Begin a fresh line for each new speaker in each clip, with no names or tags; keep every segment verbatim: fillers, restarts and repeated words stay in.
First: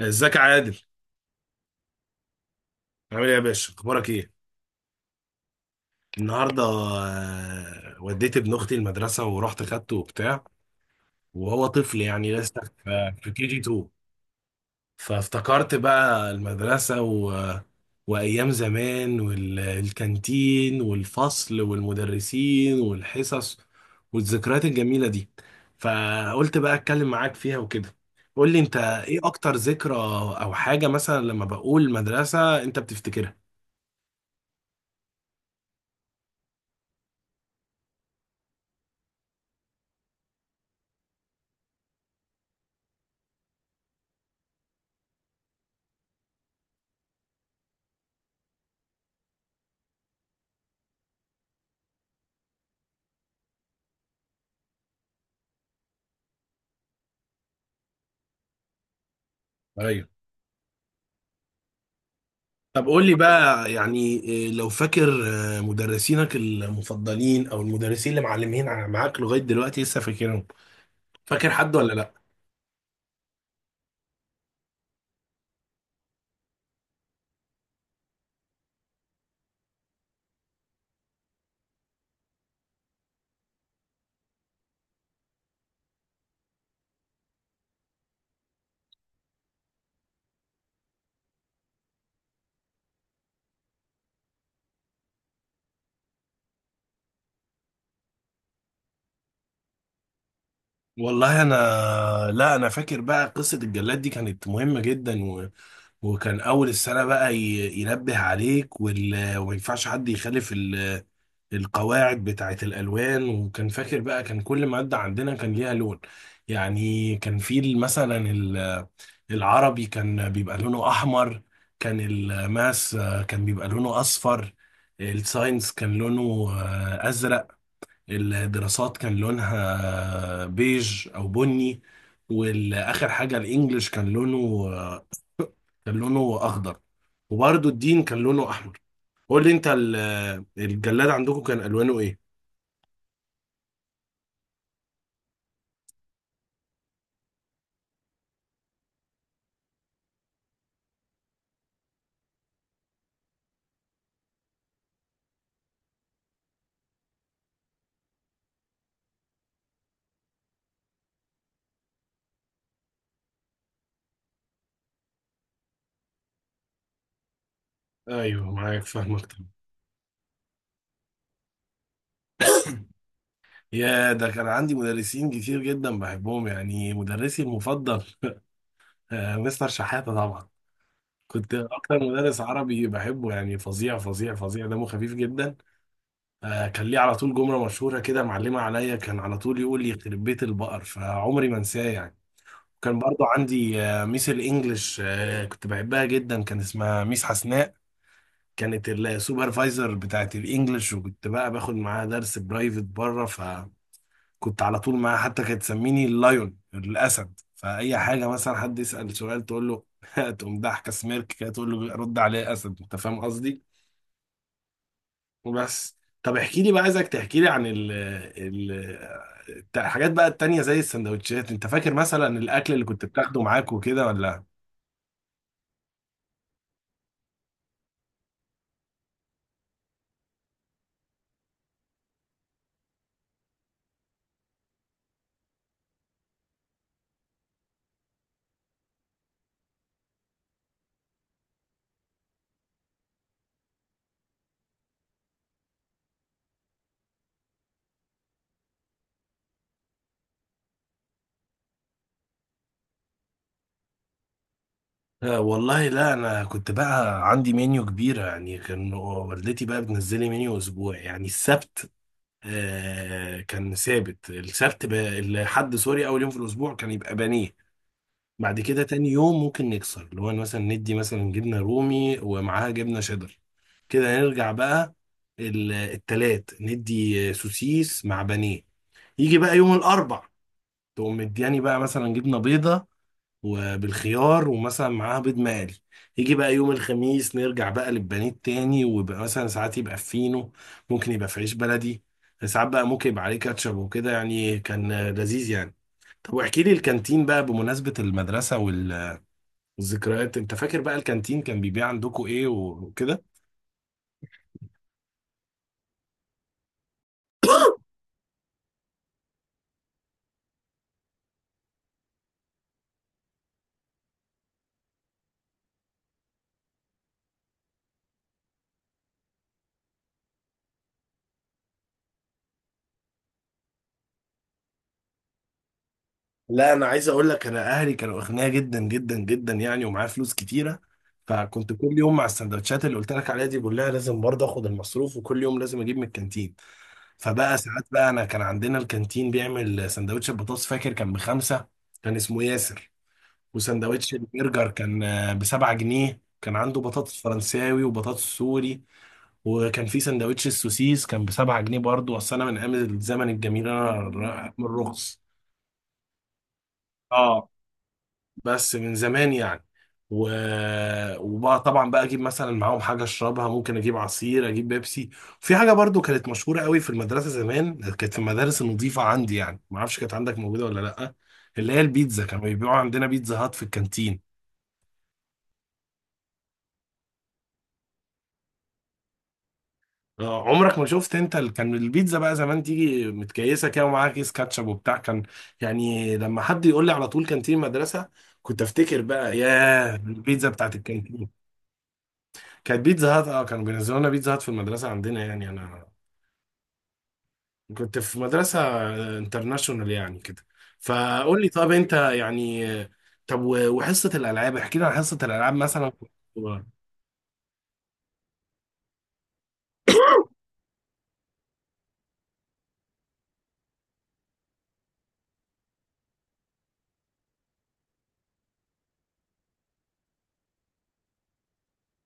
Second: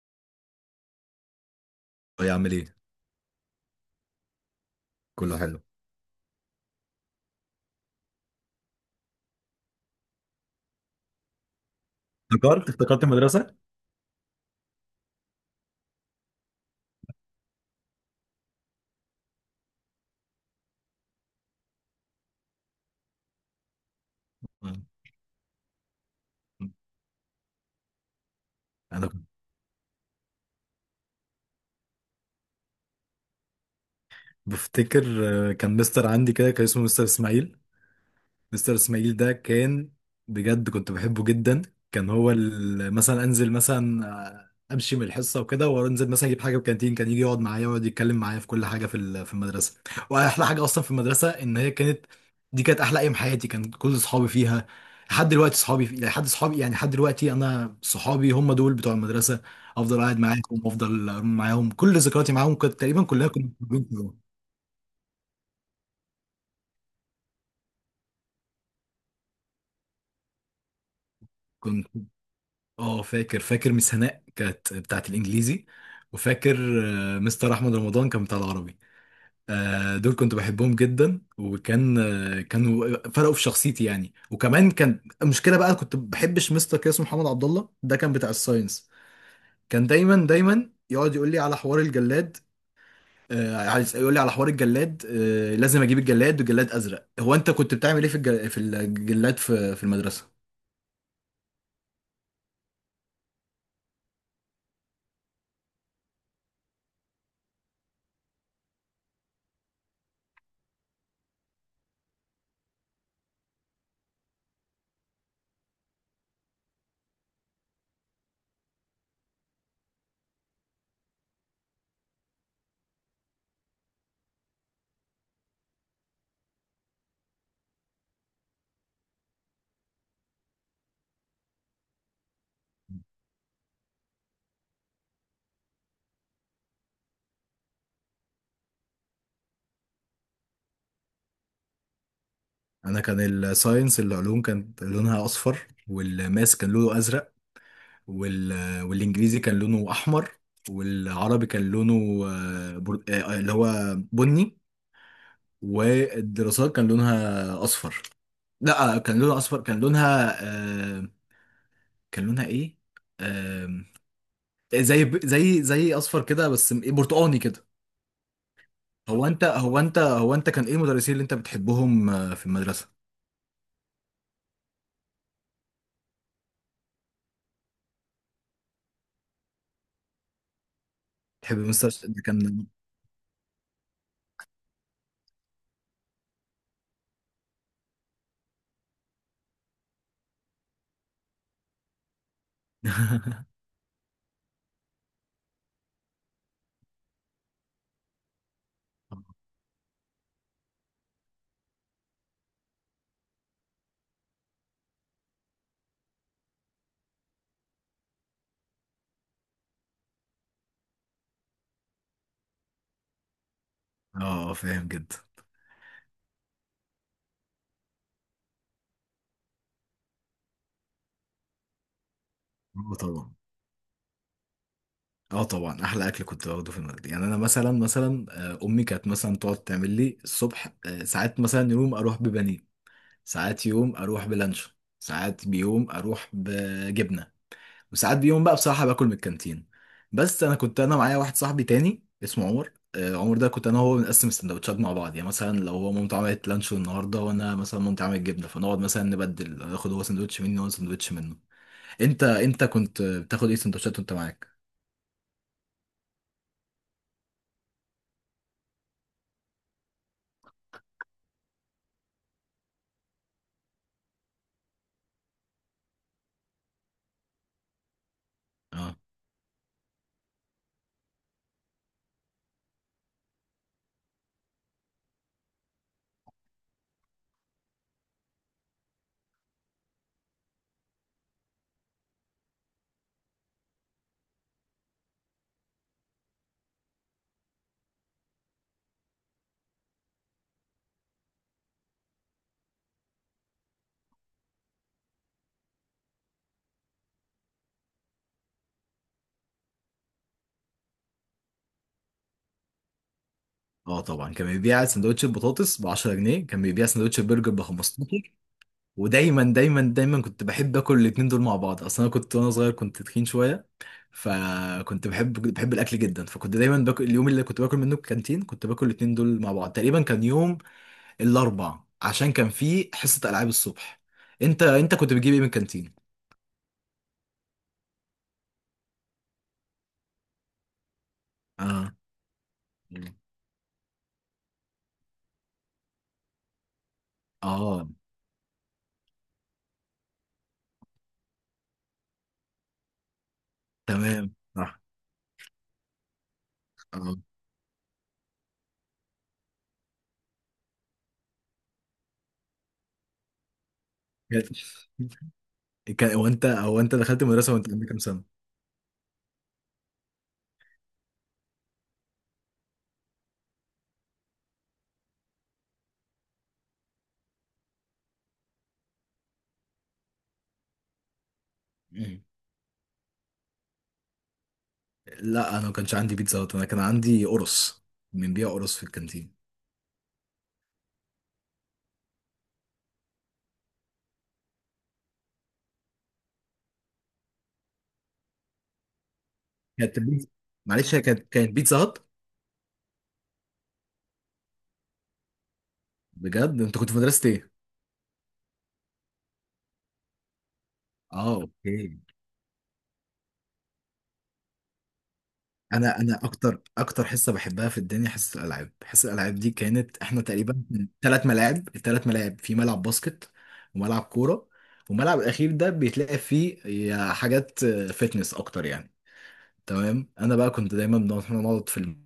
ازيك يا عادل؟
يا عامل ايه،
عامل ايه يا باشا؟ اخبارك ايه؟
كله حلو.
النهارده، آه، وديت ابن اختي المدرسه ورحت خدته وبتاع. وهو طفل يعني لسه
افتكرت افتكرت
في في كي
المدرسة.
جي اتنين. فافتكرت بقى المدرسه و... وايام زمان والكانتين والفصل والمدرسين والحصص والذكريات
آه.
الجميله دي. فقلت بقى اتكلم معاك فيها وكده. قول لي، انت
انا
ايه
كنت
اكتر ذكرى او حاجه مثلا لما بقول مدرسه انت بتفتكرها؟
بفتكر. آه، كان مستر عندي كده، كان اسمه مستر اسماعيل. مستر اسماعيل ده كان، بجد كنت بحبه جدا. كان هو ال- مثلا انزل مثلا، آه، امشي من الحصه وكده، وانزل مثلا اجيب حاجه في الكانتين، كان يجي يقعد معايا ويقعد يتكلم معايا في كل حاجه في ال- في المدرسه. واحلى حاجه اصلا في المدرسه، ان هي كانت دي كانت احلى ايام حياتي، كان كل اصحابي فيها. لحد دلوقتي صحابي في... لحد صحابي يعني، لحد دلوقتي انا صحابي هم دول بتوع المدرسه. افضل قاعد معاهم وافضل معاهم، كل ذكرياتي معاهم كانت
طب
تقريبا
قول لي
كلها.
بقى، يعني إيه، لو فاكر آه، مدرسينك المفضلين او المدرسين اللي معلمين ع- معاك لغايه دلوقتي لسه فاكرهم. فاكر حد
كنت
ولا لا؟
اه، فاكر، فاكر ميس هناء كانت بتاعت الانجليزي، وفاكر آه، مستر احمد رمضان كان بتاع العربي. آه، دول كنت بحبهم جدا، وكان آه، كانوا فرقوا في شخصيتي يعني. وكمان كان المشكله بقى، كنت بحبش مستر كده اسمه محمد عبد الله، ده كان بتاع الساينس. كان دايما دايما يقعد يقول لي على حوار الجلاد. آه، عايز يقول لي على حوار الجلاد، آه، لازم اجيب الجلاد، والجلاد ازرق. هو انت كنت بتعمل ايه في الجل- في الجلاد في في المدرسه؟
والله انا، لا انا فاكر بقى قصه الجلاد دي كانت مهمه جدا و... وكان اول السنه بقى ي... ينبه عليك وال... وما ينفعش حد يخالف القواعد بتاعة الألوان. وكان فاكر بقى كان كل مادة عندنا كان ليها لون. يعني كان في ال- مثلا ال- العربي كان بيبقى لونه أحمر. كان الماس آه، كان بيبقى لونه أصفر. الساينس كان لونه آه، أزرق. الدراسات كان لونها آه، بيج أو بني. والآخر حاجة الإنجليش كان لونه آه، كان لونه أخضر. وبرضه الدين كان لونه أحمر. قول لي أنت ال- الجلاد عندكم كان ألوانه إيه؟
انا كان الساينس العلوم كانت لونها اصفر، والماس كان لونه ازرق، وال... والانجليزي كان لونه احمر، والعربي كان لونه، آه، بر... آه، آه، اللي هو بني، والدراسات كان لونها اصفر. لا، آه، كان لونها اصفر. كان لونها، آه، كان لونها ايه؟ آه، زي ب- زي زي اصفر كده، بس م- إيه، برتقاني كده.
ايوه، معاك، فاهمك
هو انت
طبعا.
هو انت هو انت كان ايه المدرسين اللي انت بتحبهم آه، في المدرسة؟
يا، ده كان عندي مدرسين كتير جدا بحبهم يعني، مدرسي المفضل آه، مستر شحاتة طبعا. كنت
تحب مستر
اكتر
ده
مدرس
كان...
عربي بحبه يعني، فظيع فظيع فظيع، دمه خفيف جدا. آه، كان ليه على طول جملة مشهورة كده معلمة عليا، كان على طول يقول لي يخرب بيت البقر، فعمري ما انساه يعني. كان برضو عندي آه، ميس الانجليش، آه، كنت بحبها جدا، كان اسمها ميس حسناء. كانت السوبرفايزر بتاعت الانجليش، وكنت بقى باخد معاها درس برايفت بره. كنت على طول معاها، حتى كانت تسميني اللايون، الاسد، فاي حاجه مثلا حد يسال سؤال تقول له تقوم ضحكه سميرك كده تقول له رد عليه اسد، انت فاهم قصدي؟
اه. آه، فاهم جدا.
وبس. طب احكي لي بقى، عايزك تحكي لي عن ال ال الت- الحاجات بقى التانية زي السندوتشات، انت فاكر مثلا الاكل اللي
اه
كنت
طبعا،
بتاخده معاك وكده ولا؟
اه طبعا احلى اكل كنت باخده في المدرسه يعني. انا مثلا، مثلا آه، امي كانت مثلا تقعد تعمل لي الصبح، آه، ساعات مثلا يوم اروح ببانيه، ساعات يوم اروح بلانشون، ساعات بيوم اروح بجبنه، وساعات بيوم بقى بصراحه باكل من الكانتين. بس انا كنت، انا معايا واحد صاحبي تاني اسمه عمر. آه، عمر ده كنت انا وهو بنقسم السندوتشات مع بعض يعني. مثلا لو هو مامته عملت لانشون النهارده، وانا مثلا مامتي عملت جبنه، فنقعد مثلا نبدل، اخد هو سندوتش مني وانا سندوتش منه. انت انت كنت بتاخد ايه سندوتشات وانت معاك؟
آه، والله، لا انا كنت بقى عندي منيو كبيره يعني، كان والدتي بقى بتنزلي منيو اسبوع يعني. السبت آه، كان ثابت السبت، ب- الحد، سوري، اول يوم في الاسبوع كان يبقى بانيه. بعد كده
آه.
تاني يوم ممكن نكسر، اللي هو مثلا ندي مثلا جبنه رومي ومعاها جبنه شيدر. كده نرجع بقى، ال- التلات ندي سوسيس مع بانيه. يجي بقى يوم الاربع تقوم مدياني بقى مثلا جبنه بيضه وبالخيار ومثلا معاها بيض مقلي. يجي بقى يوم الخميس نرجع بقى للبانيه تاني، ويبقى مثلا ساعات يبقى في فينو، ممكن يبقى في عيش بلدي. ساعات بقى ممكن يبقى عليه كاتشب وكده يعني، كان آه، لذيذ يعني. طب واحكي لي الكانتين بقى بمناسبة المدرسة وال- والذكريات، انت فاكر بقى الكانتين كان بيبيع عندكم ايه وكده؟
اه طبعا، كان بيبيع سندوتش البطاطس ب عشرة جنيه، كان بيبيع سندوتش البرجر ب خمستاشر. ودايما دايما دايما كنت بحب اكل الاتنين دول مع بعض. اصلا انا كنت وانا صغير كنت تخين شويه، فكنت بحب بحب الاكل جدا، فكنت دايما باكل. اليوم اللي كنت باكل منه الكانتين كنت باكل الاتنين دول مع بعض تقريبا، كان يوم الاربع عشان كان فيه حصه العاب الصبح. انت انت كنت بتجيب ايه من الكانتين؟
لا انا عايز اقول لك، انا اهلي كانوا اغنياء جدا جدا جدا يعني، ومعايا فلوس كتيره. فكنت
اه.
كل يوم مع السندوتشات اللي قلت لك عليها دي بقول لها لازم برضه اخد المصروف، وكل يوم لازم اجيب من الكانتين. فبقى ساعات
اه
بقى انا، كان عندنا الكانتين بيعمل سندوتش البطاطس، فاكر كان بخمسة. كان اسمه ياسر. وسندوتش
تمام،
البرجر
صح.
كان آه، بسبعة جنيه، كان عنده
اه.
بطاطس فرنساوي وبطاطس سوري. وكان في سندوتش السوسيس كان بسبعة جنيه برضه، اصل انا من ايام الزمن الجميل، انا ر- من الرخص.
كان، هو انت هو انت دخلت
اه،
المدرسه وانت عندك كام
بس من زمان يعني و... وبقى طبعا بقى اجيب مثلا معاهم حاجه اشربها، ممكن اجيب عصير، اجيب بيبسي. في حاجه برضو كانت مشهوره قوي في المدرسه زمان، كانت في المدارس النظيفه عندي يعني، ما اعرفش كانت عندك موجوده ولا لا، اللي هي
سنه؟
البيتزا، كانوا بيبيعوا عندنا بيتزا هات في الكانتين.
لا، انا ما كانش عندي بيتزا هات، انا كان عندي قرص. من بيع قرص في الكانتين؟
آه، عمرك ما شفت؟ انت ال- كان البيتزا بقى زمان تيجي متكيسه كده، ومعاها كيس كاتشب وبتاع كان. يعني لما حد يقول لي على طول كانتين مدرسه، كنت افتكر بقى ياه
كانت البيتزا،
البيتزا بتاعت
معلش، هي كانت،
الكانتين.
كانت بيتزا هات.
كانت بيتزا هات، اه كانوا بينزلوا لنا بيتزا هات في المدرسة عندنا يعني، انا
بجد انت كنت في مدرسه ايه؟
كنت في مدرسة انترناشونال يعني كده.
اه،
فقول لي، طب انت
اوكي.
يعني، طب و- وحصة الألعاب، احكي لي عن حصة الألعاب مثلا.
انا انا اكتر اكتر حصه بحبها في الدنيا حصه الالعاب. حصه الالعاب دي كانت احنا تقريبا ثلاث ملاعب، الثلاث ملاعب في ملعب باسكت، وملعب كوره، والملعب الاخير ده بيتلاقي فيه يا حاجات، فتنس اكتر يعني. تمام، انا بقى كنت دايما بنقعد، إحنا نقعد في النص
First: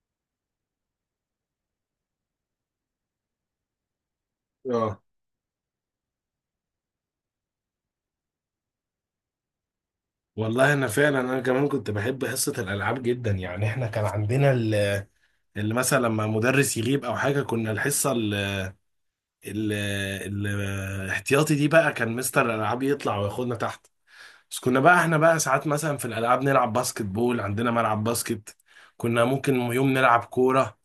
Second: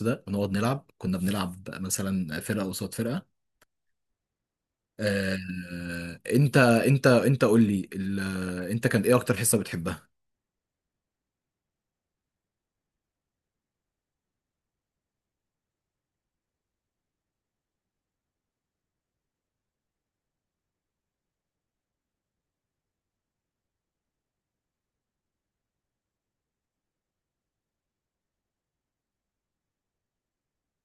ده ونقعد نلعب. كنا بنلعب مثلا فرقه قصاد فرقه.
اه
آه، انت انت انت قول لي ال- انت كان ايه اكتر حصة بتحبها؟
والله، انا فعلا، انا كمان كنت بحب حصة الألعاب جدا يعني. احنا كان عندنا ال- اللي مثلا لما مدرس يغيب او حاجة، كنا الحصة ال- ال- الاحتياطي دي بقى كان مستر الألعاب يطلع وياخدنا تحت. بس كنا بقى احنا بقى ساعات مثلا في الالعاب نلعب باسكت بول، عندنا ملعب باسكت. كنا ممكن يوم نلعب كوره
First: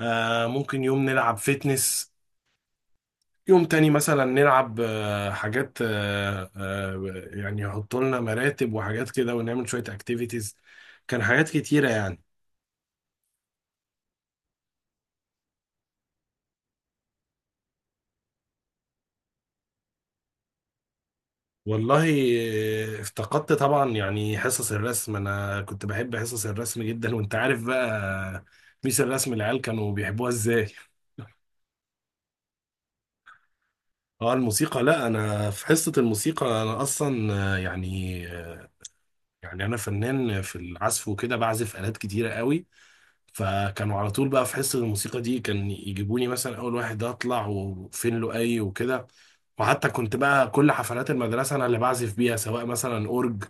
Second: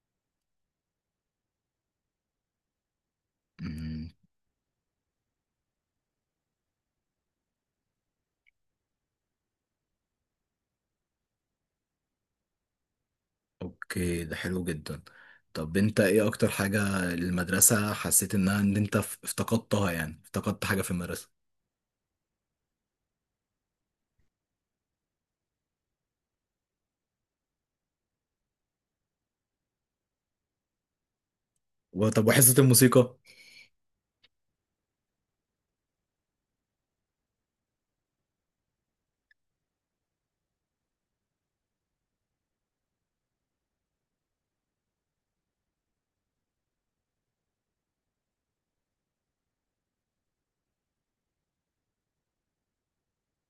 آه ممكن يوم نلعب فيتنس. يوم تاني
مم.
مثلا نلعب آه حاجات، آه آه يعني يحطوا لنا مراتب وحاجات كده، ونعمل شويه اكتيفيتيز. كان حاجات كتيره يعني.
اوكي، ده حلو جدا. طب انت ايه اكتر حاجة المدرسة حسيت انها، ان انت ف- افتقدتها؟ يعني افتقدت حاجة في المدرسة.
والله، آه، افتقدت طبعا يعني حصص الرسم، انا كنت بحب حصص الرسم جدا، وانت عارف بقى ميس الرسم العيال كانوا بيحبوها ازاي.
وطب وحصة الموسيقى؟
اه الموسيقى، لا انا في حصة الموسيقى انا اصلا آه، يعني آه، يعني انا فنان في العزف وكده، بعزف آلات كتيرة قوي. فكانوا على طول بقى في حصة الموسيقى دي كان يجيبوني مثلا اول واحد، ده اطلع وفين له اي وكده. وحتى كنت بقى كل حفلات المدرسة انا اللي بعزف بيها، سواء مثلا اورج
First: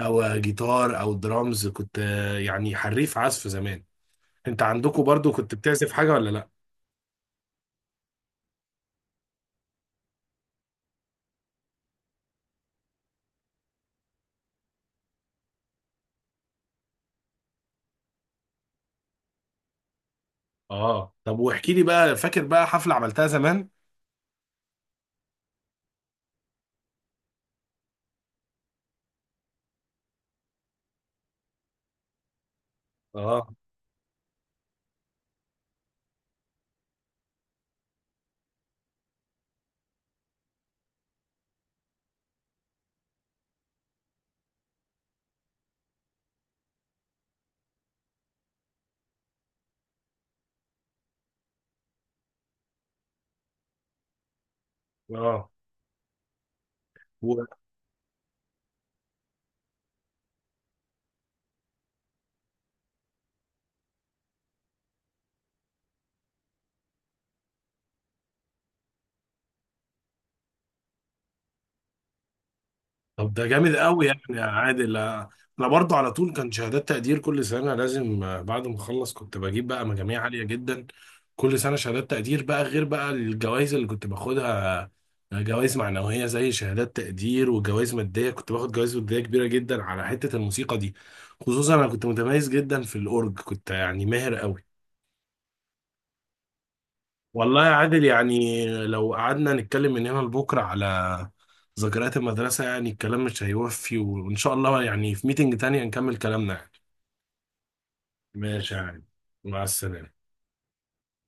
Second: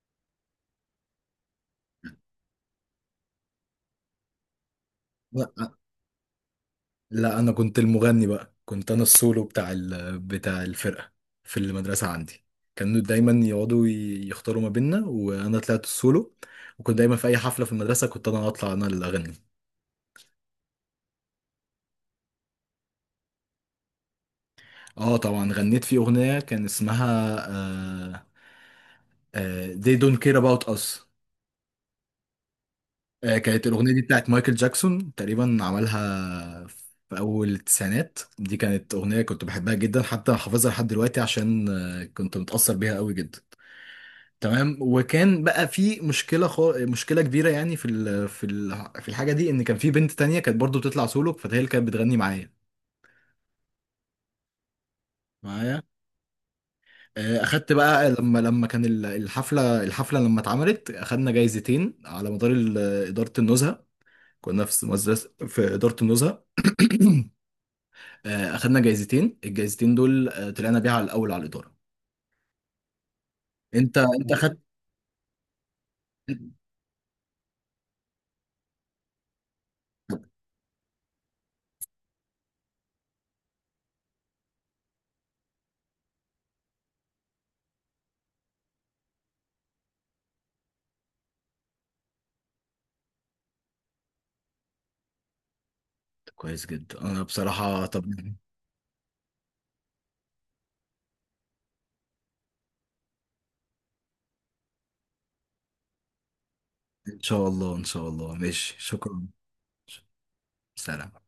او جيتار او درامز، كنت آه، يعني حريف عزف زمان. انت عندكم برضو كنت
لا،
بتعزف حاجة ولا لا؟
لا، انا كنت المغني بقى. كنت انا السولو بتاع ال... بتاع الفرقة في المدرسة عندي. كانوا دايما يقعدوا ي- يختاروا ما بيننا، وانا طلعت السولو. وكنت دايما في اي حفلة في المدرسة كنت انا اطلع، انا اللي اغني.
اه، طب واحكي لي بقى، فاكر بقى حفلة عملتها زمان.
اه طبعا، غنيت في اغنيه كان اسمها آه آه They Don't Care About Us. آه
اه،
كانت الاغنيه دي بتاعت مايكل جاكسون، تقريبا عملها في اول التسعينات، دي كانت اغنيه كنت بحبها جدا، حتى حافظها لحد دلوقتي، عشان آه كنت متاثر بيها قوي جدا. تمام، وكان بقى في مشكله، خو... مشكله كبيره يعني في ال... في ال... في الحاجه دي، ان كان في بنت تانية كانت برضو بتطلع سولو، فهي اللي كانت بتغني معايا
اه،
معايا آه، اخدت بقى لما لما كان ال- الحفله، الحفله لما اتعملت اخدنا جايزتين على مدار ال- اداره النزهه. كنا في مدرسه في اداره النزهه. آه، اخدنا جايزتين، الجايزتين دول آه، طلعنا بيها على الاول على الاداره.
طب ده جامد
انت
قوي يعني
انت
يا
اخدت...
عادل آه، انا برضه على طول كان شهادات تقدير كل سنه لازم آه، بعد ما اخلص كنت بجيب بقى مجاميع عاليه جدا. كل سنه شهادات تقدير بقى، غير بقى الجوائز اللي كنت باخدها، آه، جوائز معنويه زي شهادات تقدير، وجوائز ماديه، كنت باخد جوائز ماديه كبيره جدا على حته الموسيقى دي. خصوصا انا كنت متميز جدا في الاورج، كنت يعني ماهر قوي.
كويس جدا، انا
والله يا
بصراحه
عادل،
طب...
يعني لو قعدنا نتكلم من هنا لبكرة على ذكريات المدرسة، يعني الكلام مش هيوفي، وإن شاء الله يعني في ميتنج تانية نكمل كلامنا يعني.
ان شاء الله، ان شاء الله،
ماشي
ماشي،
يا عادل،
شكرا.
مع السلامة.
سلام.